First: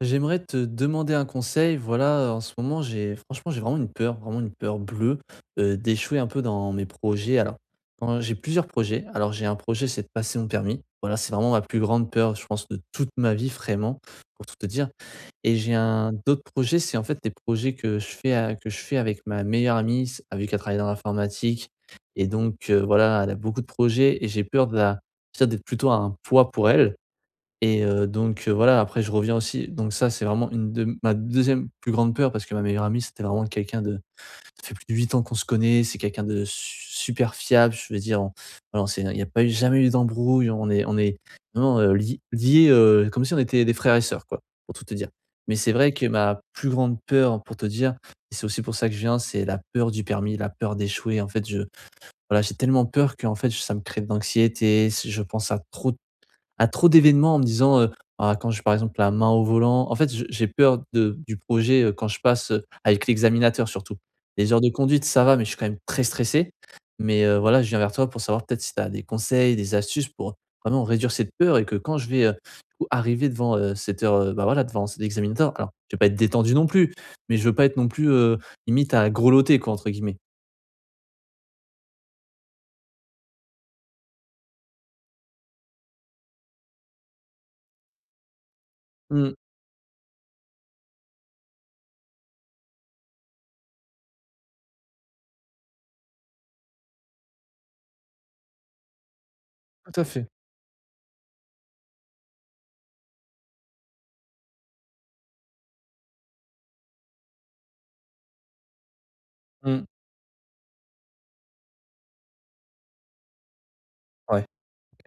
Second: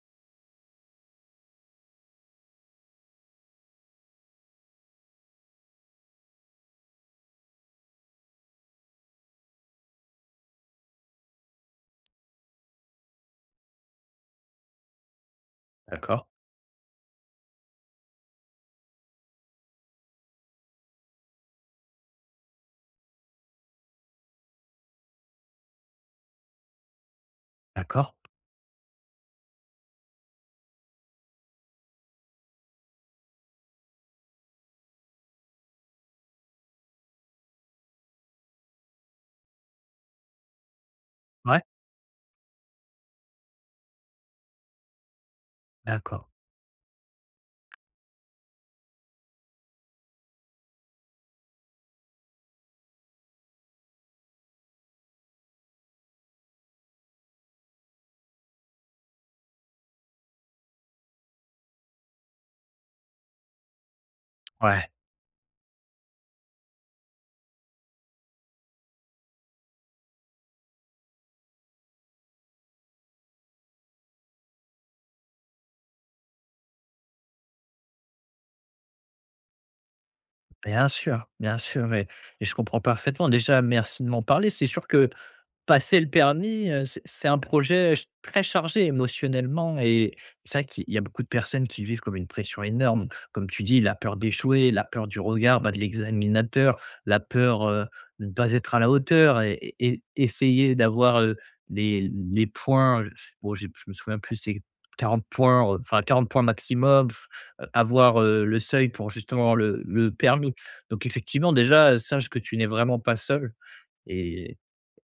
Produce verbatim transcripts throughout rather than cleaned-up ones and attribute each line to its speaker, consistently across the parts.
Speaker 1: J'aimerais te demander un conseil. Voilà, en ce moment, j'ai franchement, j'ai vraiment une peur, vraiment une peur bleue euh, d'échouer un peu dans mes projets. Alors, quand j'ai plusieurs projets. Alors, j'ai un projet, c'est de passer mon permis. Voilà, c'est vraiment ma plus grande peur, je pense, de toute ma vie, vraiment, pour tout te dire. Et j'ai un
Speaker 2: D'accord,
Speaker 1: d'autres projets, c'est en fait des projets que je fais à- que je fais avec ma meilleure amie, s- vu qu'elle travaille dans l'informatique. Et donc euh, voilà, elle a beaucoup de projets et j'ai peur de la- peut-être d'être plutôt un poids pour elle. Et heu,
Speaker 2: d'accord.
Speaker 1: donc heu, voilà, après je reviens aussi donc ça, c'est vraiment une de ma deuxième plus grande peur parce que ma meilleure amie, c'était vraiment quelqu'un de ça fait plus de huit ans qu'on se connaît, c'est quelqu'un de su super fiable, je veux dire, on voilà, on s'est il n'y a pas eu jamais eu d'embrouille, on est on est
Speaker 2: Ouais,
Speaker 1: vraiment, heu, li liés, heu, comme si on était des frères et sœurs, quoi, pour tout te dire. Mais c'est vrai que
Speaker 2: d'accord.
Speaker 1: ma plus grande peur, pour te dire, et c'est aussi pour ça que je viens, c'est la peur du permis, la peur d'échouer. En fait, je voilà, j'ai tellement peur que en fait, ça me crée de l'anxiété, je pense à trop à trop d'événements en me disant, heu: «Ah, quand j'ai par exemple la main au volant», en fait, je j'ai peur de du projet, heu, quand je passe, heu, avec l'examinateur surtout. Les heures de
Speaker 2: Ouais,
Speaker 1: conduite, ça va, mais je suis quand même très stressé. Mais heu, voilà, je viens vers toi pour savoir peut-être si tu as des conseils, des astuces pour vraiment réduire cette peur et que quand je vais, heu, du coup, arriver devant, heu, cette heure, heu, bah, voilà, devant cet examinateur, alors je vais pas être détendu non plus, mais je veux pas être non plus, heu, limite à grelotter, quoi, entre guillemets.
Speaker 2: bien sûr, bien sûr et et je comprends parfaitement. Déjà, merci de m'en parler. C'est sûr que Passer le permis, heu, c'est c'est un projet ch très chargé
Speaker 1: Mmh.
Speaker 2: émotionnellement et c'est vrai qu'il y a beaucoup de personnes qui vivent comme une pression énorme. Comme tu dis, la peur d'échouer, la peur du regard, bah, de l'examinateur, la peur, heu, de ne pas être à la hauteur et et
Speaker 1: Tout
Speaker 2: et
Speaker 1: à fait.
Speaker 2: essayer d'avoir, heu, les les points, bon, j'ai je me souviens plus, c'est quarante points, heu, enfin quarante points maximum, heu, avoir, heu, le seuil pour justement le
Speaker 1: Mmh.
Speaker 2: le permis. Donc effectivement déjà, sache que tu n'es vraiment pas seul
Speaker 1: Ouais.
Speaker 2: et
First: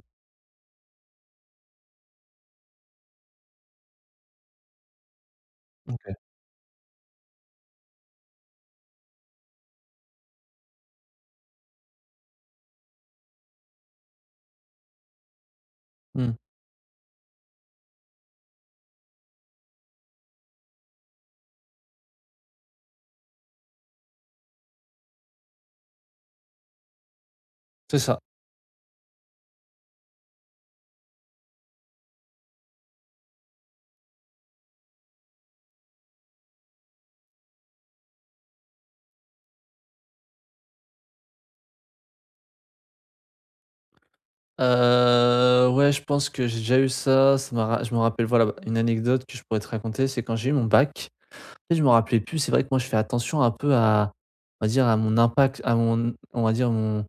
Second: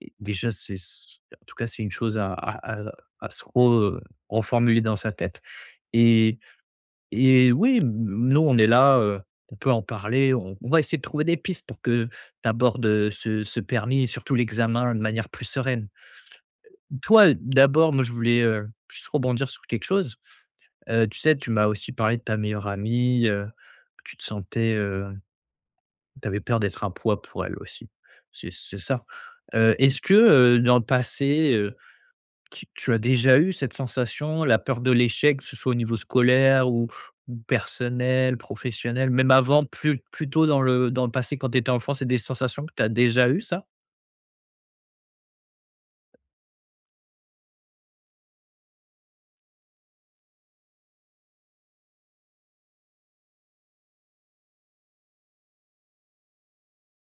Speaker 2: et déjà, c'est s en tout cas, c'est une chose à à à à se re reformuler dans sa tête
Speaker 1: OK.
Speaker 2: et et oui, n nous, on est là, heu, on peut en parler, on on va essayer de trouver des pistes pour que tu abordes, heu, ce ce permis et surtout l'examen de manière plus sereine.
Speaker 1: Mmh.
Speaker 2: Toi, d'abord, moi, je voulais, heu, juste rebondir sur quelque chose. Heu, tu sais, tu m'as aussi parlé de ta meilleure amie, heu, tu te sentais, heu, tu avais peur d'être un poids pour elle aussi.
Speaker 1: C'est ça.
Speaker 2: C'est c'est ça? Heu, est-ce que, heu, dans le passé, euh, Tu tu as déjà eu cette sensation, la peur de l'échec, que ce soit au niveau scolaire ou ou personnel, professionnel, même avant, plus plus tôt dans le dans le passé quand tu étais enfant, c'est des sensations que tu as déjà eues, ça?
Speaker 1: Heu, ouais, je pense que j'ai déjà eu ça. Ça m'a ra je me rappelle, voilà, bah, une anecdote que je pourrais te raconter, c'est quand j'ai eu mon bac, tu je me rappelais plus. C'est vrai que moi, je fais attention un peu à, on va dire, à mon impact, à mon, on va dire, mon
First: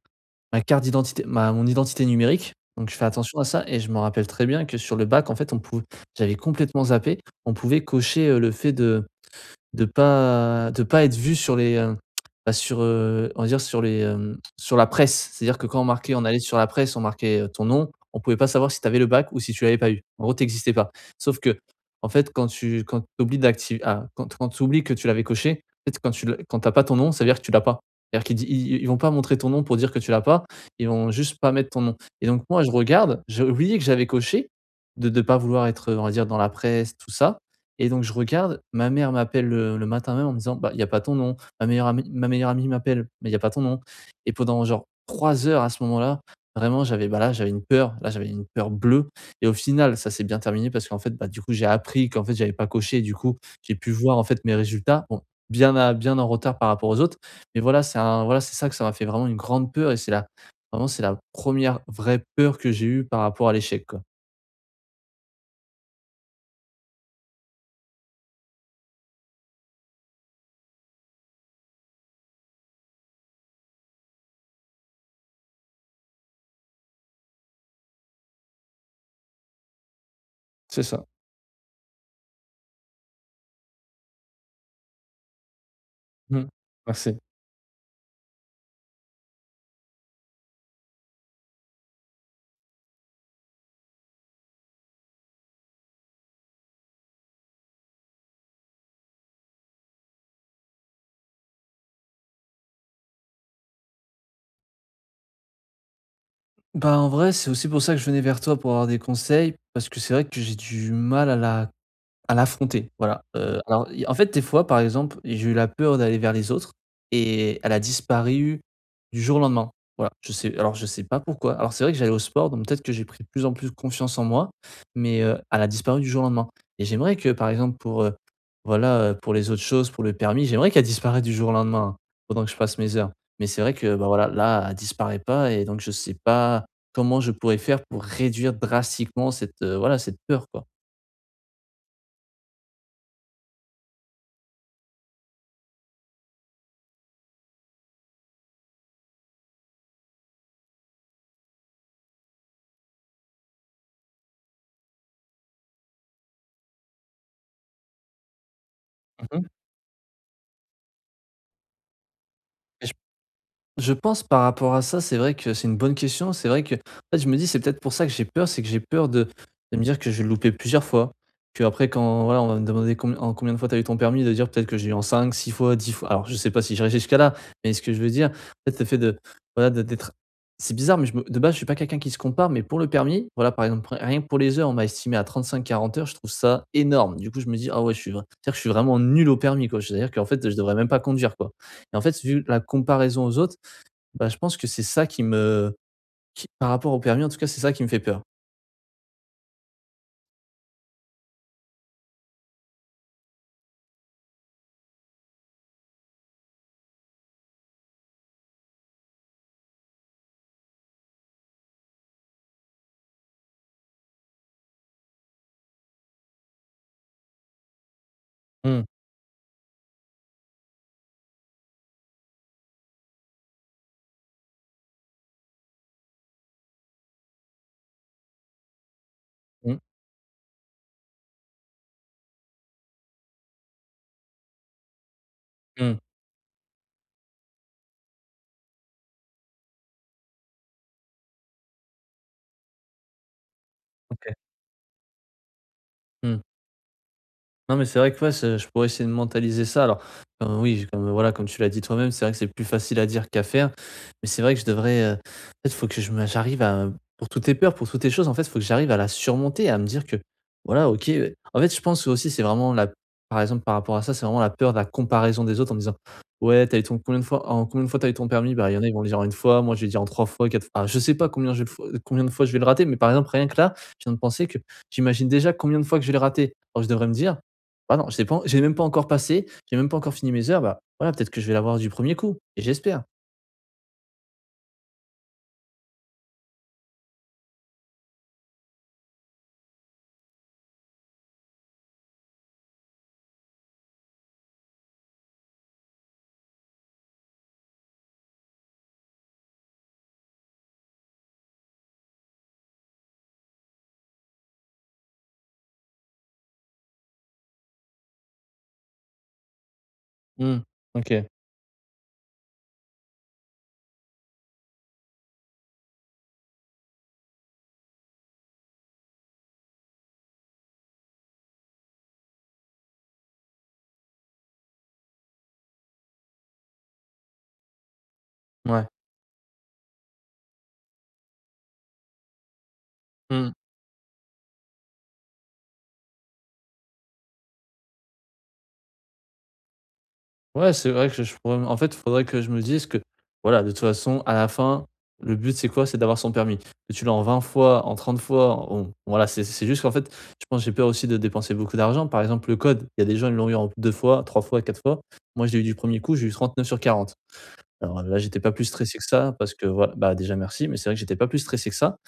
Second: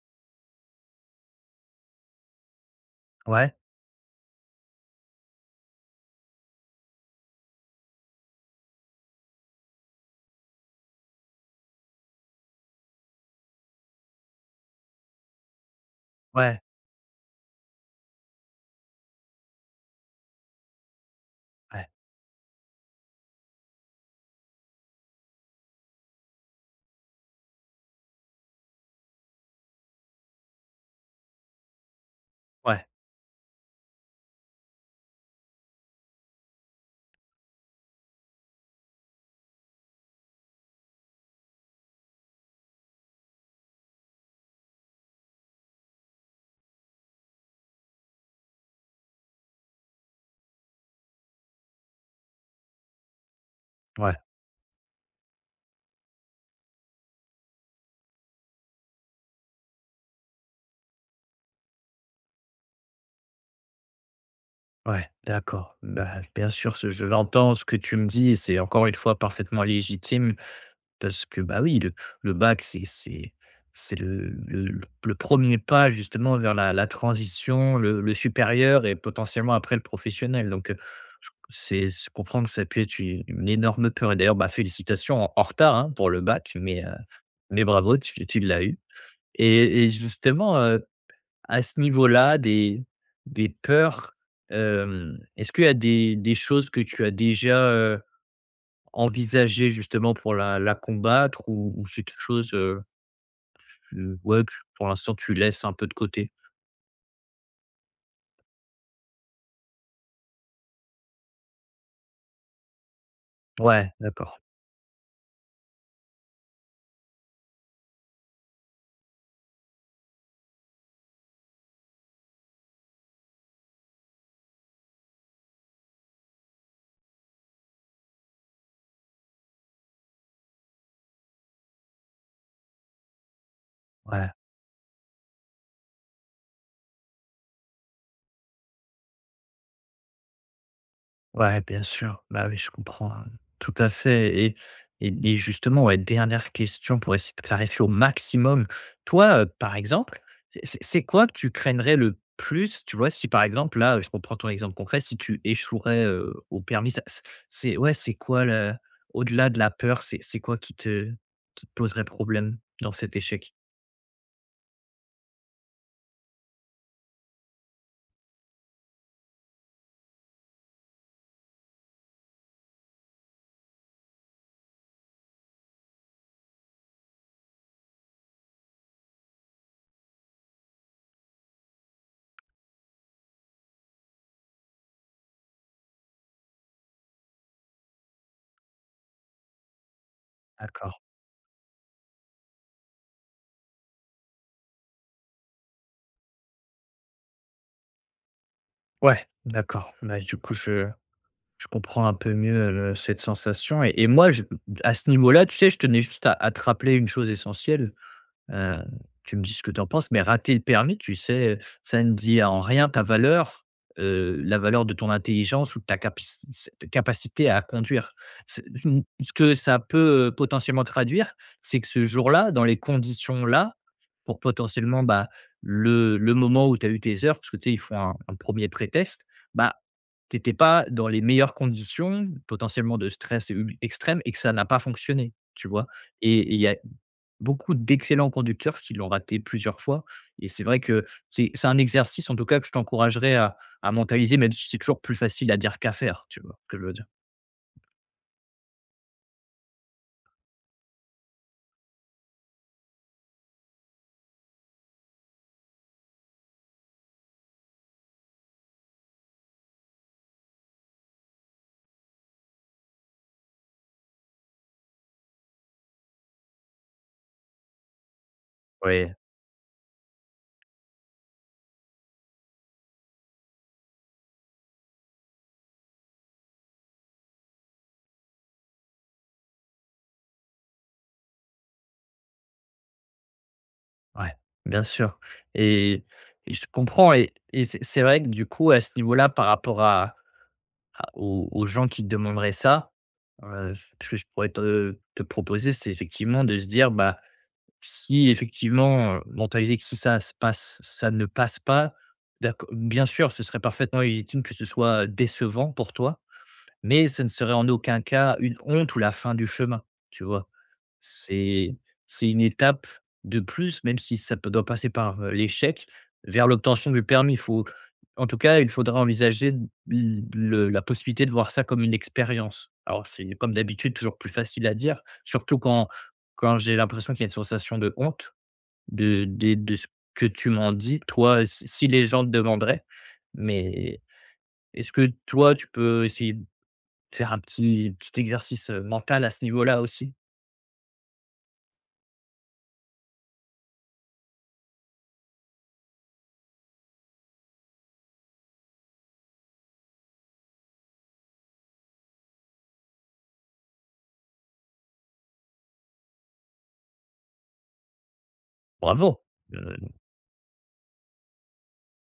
Speaker 1: ma carte d'identité, ma mon identité numérique. Donc je fais attention à
Speaker 2: Ouais,
Speaker 1: ça et je me rappelle très bien que sur le bac, en fait, on pouvait, j'avais complètement zappé, on pouvait cocher, heu, le fait de de pas de pas être vu sur les, heu, bah, sur, heu, on va dire sur les, hem, sur la presse. C'est-à-dire que quand on marquait on allait sur
Speaker 2: ouais,
Speaker 1: la presse, on marquait, heu, ton nom, on pouvait pas savoir si tu avais le bac ou si tu l'avais pas eu. En gros, t'existais pas. Sauf que
Speaker 2: ouais,
Speaker 1: en fait, quand tu quand t'oublies d'activer, ah, quand quand t'oublies que tu l'avais coché, en fait, quand tu le quand t'as pas ton nom, ça veut dire que tu l'as pas. C'est-à-dire qu'ils di ils ils vont pas montrer ton nom pour dire que tu l'as pas, ils vont juste pas mettre ton nom et donc moi, je
Speaker 2: ouais,
Speaker 1: regarde, j'ai oublié que j'avais coché de de pas vouloir être, on va dire, dans la presse, tout ça, et donc je regarde, ma mère m'appelle, heu, le matin même en me disant: «Bah, il y a pas ton nom». Ma meilleure amie ma meilleure amie m'appelle: «Mais il y a pas ton nom», et pendant genre trois heures à ce moment-là, vraiment j'avais, bah, là, j'avais une peur, là, j'avais une peur bleue, et au final, ça s'est bien terminé parce qu'en fait, bah, du coup, j'ai appris qu'en fait, j'avais pas coché et du coup, j'ai pu
Speaker 2: ouais,
Speaker 1: voir en fait mes résultats. Bon, bien à bien en retard par rapport aux autres, mais voilà, c'est un voilà, c'est ça, que ça m'a fait vraiment une grande peur et c'est la vraiment, c'est la première vraie peur que j'ai eue par rapport à l'échec, quoi.
Speaker 2: ouais, d'accord. Bah, bien sûr, ce je l'entends, ce que tu me dis et c'est encore une fois parfaitement légitime. Parce que, bah, oui, le le bac, c'est c'est c'est le le le premier pas justement vers la la transition, le le supérieur et potentiellement après le professionnel donc, heu,
Speaker 1: C'est ça.
Speaker 2: je c'est je comprends que ça peut être u une énorme peur et d'ailleurs, bah, félicitations en en retard, hein, pour le
Speaker 1: Mmh.
Speaker 2: bac mais, heu,
Speaker 1: Merci.
Speaker 2: mais bravo, tu tu l'as eu et et justement, heu, à ce niveau-là des des peurs, hem, est-ce qu'il y a des des choses que tu as déjà, envisager justement pour la la combattre ou ou c'est quelque chose, heu, que ouais, que pour l'instant tu laisses un peu de côté?
Speaker 1: Bah, en vrai, c'est aussi pour ça que je venais vers toi pour avoir des conseils, parce que c'est vrai que j'ai du mal à la à l'affronter, voilà. Heu, alors,
Speaker 2: Ouais,
Speaker 1: il y en fait,
Speaker 2: d'accord,
Speaker 1: des fois, par exemple, j'ai eu la peur d'aller vers les autres et elle a disparu du jour au lendemain. Voilà, je sais alors, je sais pas pourquoi. Alors, c'est vrai que j'allais au sport, donc peut-être que j'ai pris de plus en plus confiance en moi, mais, heu, elle a disparu du jour au lendemain, et j'aimerais que, par exemple, pour, heu, voilà, heu, pour les autres choses, pour le permis, j'aimerais qu'elle disparaisse du jour au lendemain, hein, pendant que je fasse mes heures. Mais c'est vrai que, bah, voilà,
Speaker 2: ouais.
Speaker 1: là, elle disparaît pas, et donc je sais pas comment je pourrais faire pour réduire drastiquement cette, heu, voilà, cette peur, quoi.
Speaker 2: Ouais, bien sûr. Bah, oui, je comprends, hein, tout à fait et et et justement, ouais, dernière question pour essayer de clarifier au maximum. Toi, heu, par exemple, c'est c'est c'est quoi que tu craindrais le plus? Tu vois, si par exemple, là, je reprends ton exemple concret, si tu échouerais, heu, au permis, ça c c'est ouais, c'est quoi le
Speaker 1: Mmh mh.
Speaker 2: au-delà de la peur, c'est c'est quoi qui te qui te poserait problème dans cet échec?
Speaker 1: Je pense, par rapport à ça, c'est vrai que c'est une bonne question. C'est vrai que, en fait, je me dis, c'est peut-être pour ça que j'ai peur, c'est que j'ai peur de, de me dire que je vais le louper plusieurs fois. Que après, quand voilà, on va me demander combi- en combien de fois tu as eu ton permis, de dire peut-être que j'ai eu en cinq, six fois, dix fois. Alors, je sais pas si j'irai jusqu'à là, mais ce que je veux dire, peut-être le fait de, voilà, de- d'être, c'est bizarre, mais je me- de base, je suis pas quelqu'un qui se compare, mais pour le permis, voilà, par exemple, rien que pour les heures, on m'a estimé à trente-cinq, quarante heures, je trouve ça énorme. Du coup, je me dis, ah ouais, je suis, vra- c'est-à-dire que je suis vraiment nul au permis, quoi. C'est-à-dire qu'en fait, je devrais même
Speaker 2: D'accord.
Speaker 1: pas conduire, quoi. Et en fait, vu la comparaison aux autres, bah, je pense que c'est ça qui me, qui par rapport au permis en tout cas, c'est ça qui me fait peur.
Speaker 2: Ouais, d'accord. Bah, du coup, je Je comprends un peu mieux le cette sensation et et moi je à ce niveau-là, tu sais, je tenais juste à à te rappeler une chose essentielle, heu, tu me dis ce que tu en penses, mais rater le permis, tu sais, ça ne dit en rien ta valeur, heu, la valeur de ton intelligence ou de ta capaci ta capacité à conduire. C'est
Speaker 1: Mmh.
Speaker 2: mmh, ce que ça peut, heu, potentiellement traduire, c'est que ce jour-là, dans les conditions-là, pour potentiellement, bah, le le moment où tu as eu tes heures, parce que tu sais, il faut un un 1 prétexte, bah
Speaker 1: Mmh.
Speaker 2: t'étais pas dans les meilleures conditions, potentiellement de stress u extrême et que ça n'a pas fonctionné, tu vois?
Speaker 1: Mmh.
Speaker 2: Et il y a Beaucoup d'excellents conducteurs qui l'ont raté plusieurs fois et c'est vrai que c'est c'est un exercice en tout cas que je t'encouragerais à à
Speaker 1: OK.
Speaker 2: mentaliser, même si c'est toujours plus facile à dire qu'à faire, tu
Speaker 1: Mmh.
Speaker 2: vois ce que je veux dire?
Speaker 1: Non, mais c'est vrai que, ouais, c'est je pourrais essayer de mentaliser ça. Alors, heu, oui, comme, voilà, comme tu l'as dit toi-même, c'est vrai que c'est plus facile à dire qu'à faire. Mais c'est vrai que je devrais, heu, peut-être, faut que je me j'arrive à, pour toutes tes peurs, pour toutes tes choses, en fait, il faut que j'arrive à la surmonter, à me dire que, voilà, OK, heu, en fait, je pense que aussi c'est vraiment la par exemple, par rapport à ça, c'est vraiment la peur de la comparaison des autres en me disant: «Ouais, t'as eu ton combien de fois en combien de fois t'as eu ton permis?» Bah, il y en a, ils vont le
Speaker 2: Oui.
Speaker 1: dire en une fois, moi je vais le dire en trois fois, quatre fois. Alors je sais pas combien je vais le fois combien de fois je vais le rater, mais par exemple, rien que là, je viens de penser que j'imagine déjà combien de fois que je vais le rater. Alors je devrais me dire: bah, non, je l'ai pas j'ai même pas encore passé, j'ai même pas encore fini mes heures, bah, voilà, peut-être que je vais l'avoir du premier coup, et j'espère.
Speaker 2: Ouais, bien sûr et et je comprends et et c'est c'est vrai que du coup, à ce niveau-là, par rapport à à aux aux gens qui te demanderaient ça, heu, ce que je pourrais te te proposer, c'est effectivement de se dire, bah, si effectivement, heu, mentaliser que si ça se passe ça ne passe pas, d'accord. Bien sûr, ce serait parfaitement légitime que ce soit décevant pour toi, mais ce ne serait en aucun cas une honte ou la fin du chemin, tu vois?
Speaker 1: Mmh, OK,
Speaker 2: C'est c'est une étape de plus, même si ça peut doit passer par, heu, l'échec, vers l'obtention du permis. Il faut en tout cas, il faudra envisager l le la possibilité de voir ça comme une expérience. Alors c'est comme d'habitude toujours plus facile à dire, surtout quand quand j'ai l'impression qu'il y a une sensation de honte
Speaker 1: ouais.
Speaker 2: de des de ce que tu m'en dis, toi, si si les gens te demanderaient.
Speaker 1: Mmh.
Speaker 2: Mais est-ce que toi, tu peux essayer de faire un petit petit exercice, heu, mental à ce niveau-là aussi?
Speaker 1: Ouais, c'est vrai que je pourrais, en fait, il faudrait que je me dise que, voilà, de toute façon, à la fin, le but c'est quoi? C'est d'avoir son permis. Que tu l'as en vingt fois, en trente fois, on voilà, c'est c'est juste qu'en fait, je pense que j'ai peur aussi de dépenser beaucoup d'argent. Par exemple, le code, il y a des gens, ils l'ont eu en deux fois, trois fois, quatre fois. Moi, je l'ai eu du premier coup, j'ai eu trente-neuf sur quarante. Alors là, j'étais pas plus stressé que
Speaker 2: Bravo!
Speaker 1: ça parce que, voilà,
Speaker 2: Heu,
Speaker 1: bah, déjà merci, mais c'est vrai que j'étais pas plus stressé que ça.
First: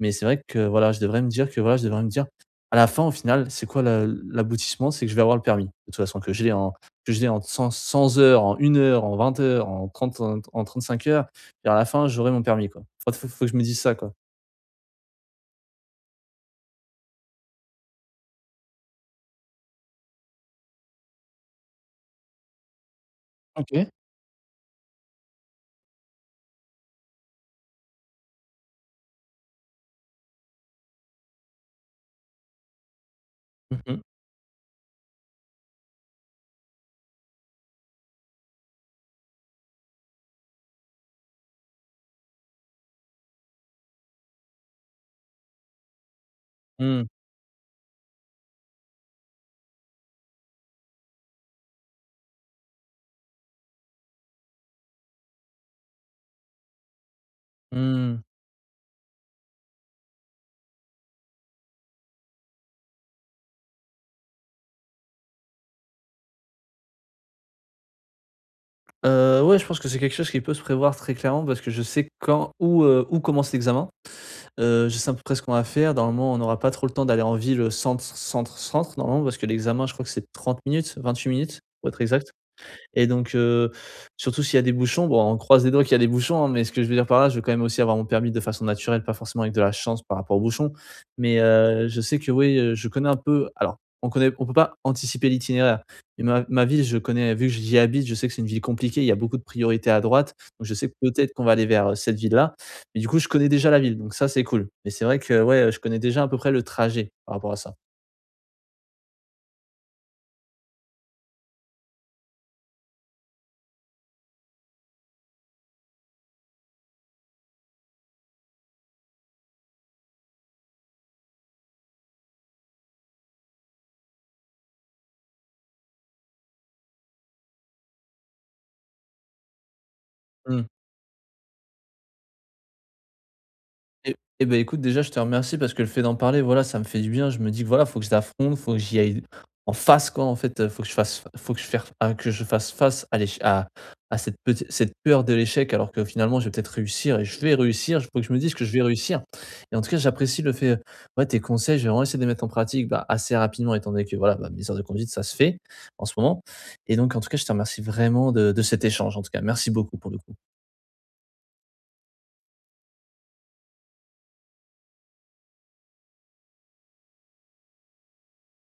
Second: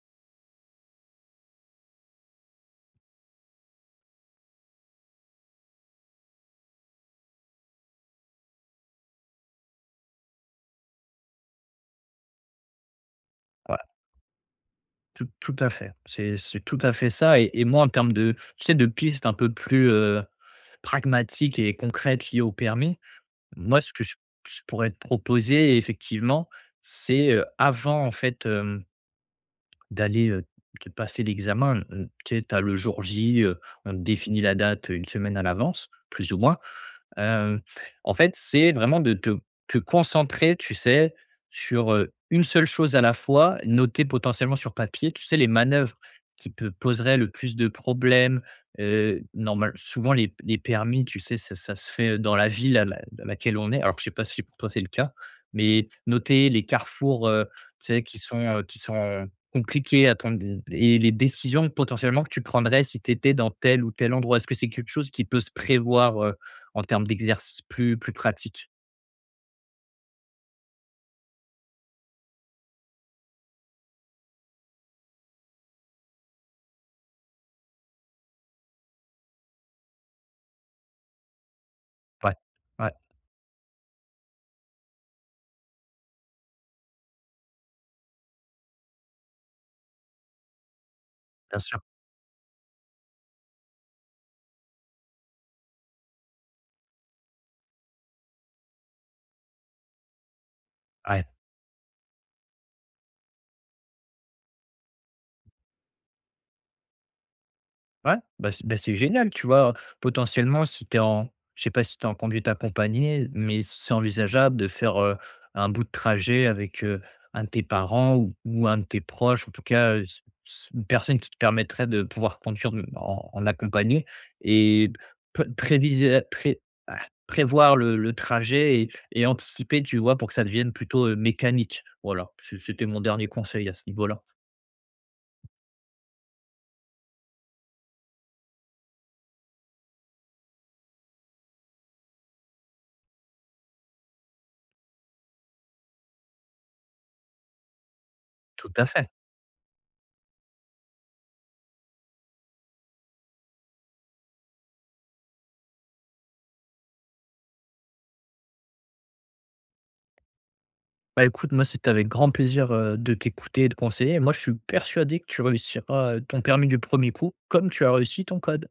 Speaker 1: Mais c'est vrai que, voilà, je devrais me dire que, voilà, je devrais me dire, à la fin, au final, c'est quoi la- l'aboutissement? C'est que je vais avoir le permis. De toute façon, que je l'ai en, que je l'ai en cent 100 heures, en une heure, en vingt heures, en trente, en, en cinq heures. Et à la fin, j'aurai mon permis, quoi. Faut, faut, faut que je me dise
Speaker 2: ouais.
Speaker 1: ça, quoi.
Speaker 2: Tout tout à fait. C'est c'est tout à fait ça et et moi en termes de tu sais de pistes un peu plus, heu, pragmatiques et concrètes liées au permis, moi
Speaker 1: OK.
Speaker 2: ce que je je pourrais te proposer effectivement, c'est, heu, avant en fait, hem, d'aller, heu, de passer l'examen, heu, tu sais, tu as le jour J, heu, on
Speaker 1: Mhm.
Speaker 2: définit la date, une semaine à l'avance, plus ou moins. Hem, en fait, c'est vraiment de te te concentrer, tu sais, sur, heu, une seule chose à la fois, noter potentiellement sur papier, tu sais, les manœuvres qui te
Speaker 1: Hmm,
Speaker 2: poseraient le plus de problèmes. Heu, normal souvent les les permis, tu sais, ça ça se fait dans la ville à la à laquelle on est. Alors, je sais pas si pour toi c'est le cas, mais noter les carrefours, heu, tu sais, qui
Speaker 1: hmm.
Speaker 2: sont, heu, qui sont compliqués à prendre et les décisions potentiellement que tu prendrais si tu étais dans tel ou tel endroit. Est-ce que c'est quelque chose qui peut se prévoir, en termes d'exercice plus plus pratique.
Speaker 1: Euh, ouais, je pense que c'est quelque chose qui peut se prévoir très clairement parce que je sais quand, où, euh, où commence l'examen. Heu, je sais à peu près ce qu'on va faire. Normalement, on n'aura pas trop le temps d'aller en ville, heu, centre, centre, centre, normalement, parce que l'examen, je crois que c'est trente minutes, vingt-huit minutes, pour être
Speaker 2: Ouais,
Speaker 1: exact.
Speaker 2: ouais,
Speaker 1: Et donc, heu, surtout s'il y a des bouchons, bon, on croise les doigts qu'il y a des bouchons, hein, mais ce que je veux dire par là, je veux quand même aussi avoir mon permis de façon naturelle, pas forcément avec de la chance par rapport aux bouchons. Mais,
Speaker 2: bien sûr.
Speaker 1: heu, je sais que oui, heu, je connais un peu, alors on connaît on peut pas anticiper l'itinéraire. Mais ma ma ville, je connais vu que j'y habite, je sais que c'est une ville compliquée, il y a beaucoup de priorités à droite, donc je sais que
Speaker 2: Ouais,
Speaker 1: peut-être qu'on va aller vers, heu, cette ville-là. Mais du coup, je connais déjà la ville, donc ça, c'est cool. Mais c'est vrai que, ouais, je connais déjà à peu près le trajet par rapport à ça.
Speaker 2: ouais, bah, c'est bah, c'est génial, tu vois? Potentiellement, si tu es en je sais pas si tu en conduite accompagnée, mais c'est envisageable de faire, heu, un bout de trajet avec, heu, un de tes parents ou ou un de tes proches, en tout cas, heu, s s une personne qui te permettrait de pouvoir conduire de en en accompagné et p prévisionn pré ah, prévoir le le trajet et anticiper, tu vois? Pour que ça
Speaker 1: Mmh.
Speaker 2: devienne plutôt, heu, mécanique. Voilà, c c'était mon dernier conseil à ce
Speaker 1: Eh
Speaker 2: niveau-là.
Speaker 1: eh beh, écoute, déjà, je te remercie parce que le fait d'en parler, voilà, ça me fait du bien. Je me dis que, voilà, faut que je l'affronte, faut que j'y aille en face, quoi, en fait. Heu, faut que je fasse faut que je faire à que je fasse face à l'éche à à cette peti cette peur de l'échec, alors que finalement, je vais peut-être réussir, et je vais réussir. Il faut que je me dise que je
Speaker 2: Tout
Speaker 1: vais
Speaker 2: à fait.
Speaker 1: réussir, et en tout cas, j'apprécie le fait, heu, ouais, tes conseils, je vais vraiment essayer de les mettre en pratique, bah, assez rapidement étant donné que, voilà, bah, mes heures de conduite, ça se fait en ce moment, et donc en tout cas, je te remercie vraiment de de cet échange, en tout cas. Merci beaucoup pour le coup.
Speaker 2: Bah, écoute, moi, c'était avec grand plaisir, heu, de t'écouter et de conseiller. Moi, je suis persuadé que tu réussiras, heu, ton permis du premier coup, comme tu as réussi ton code.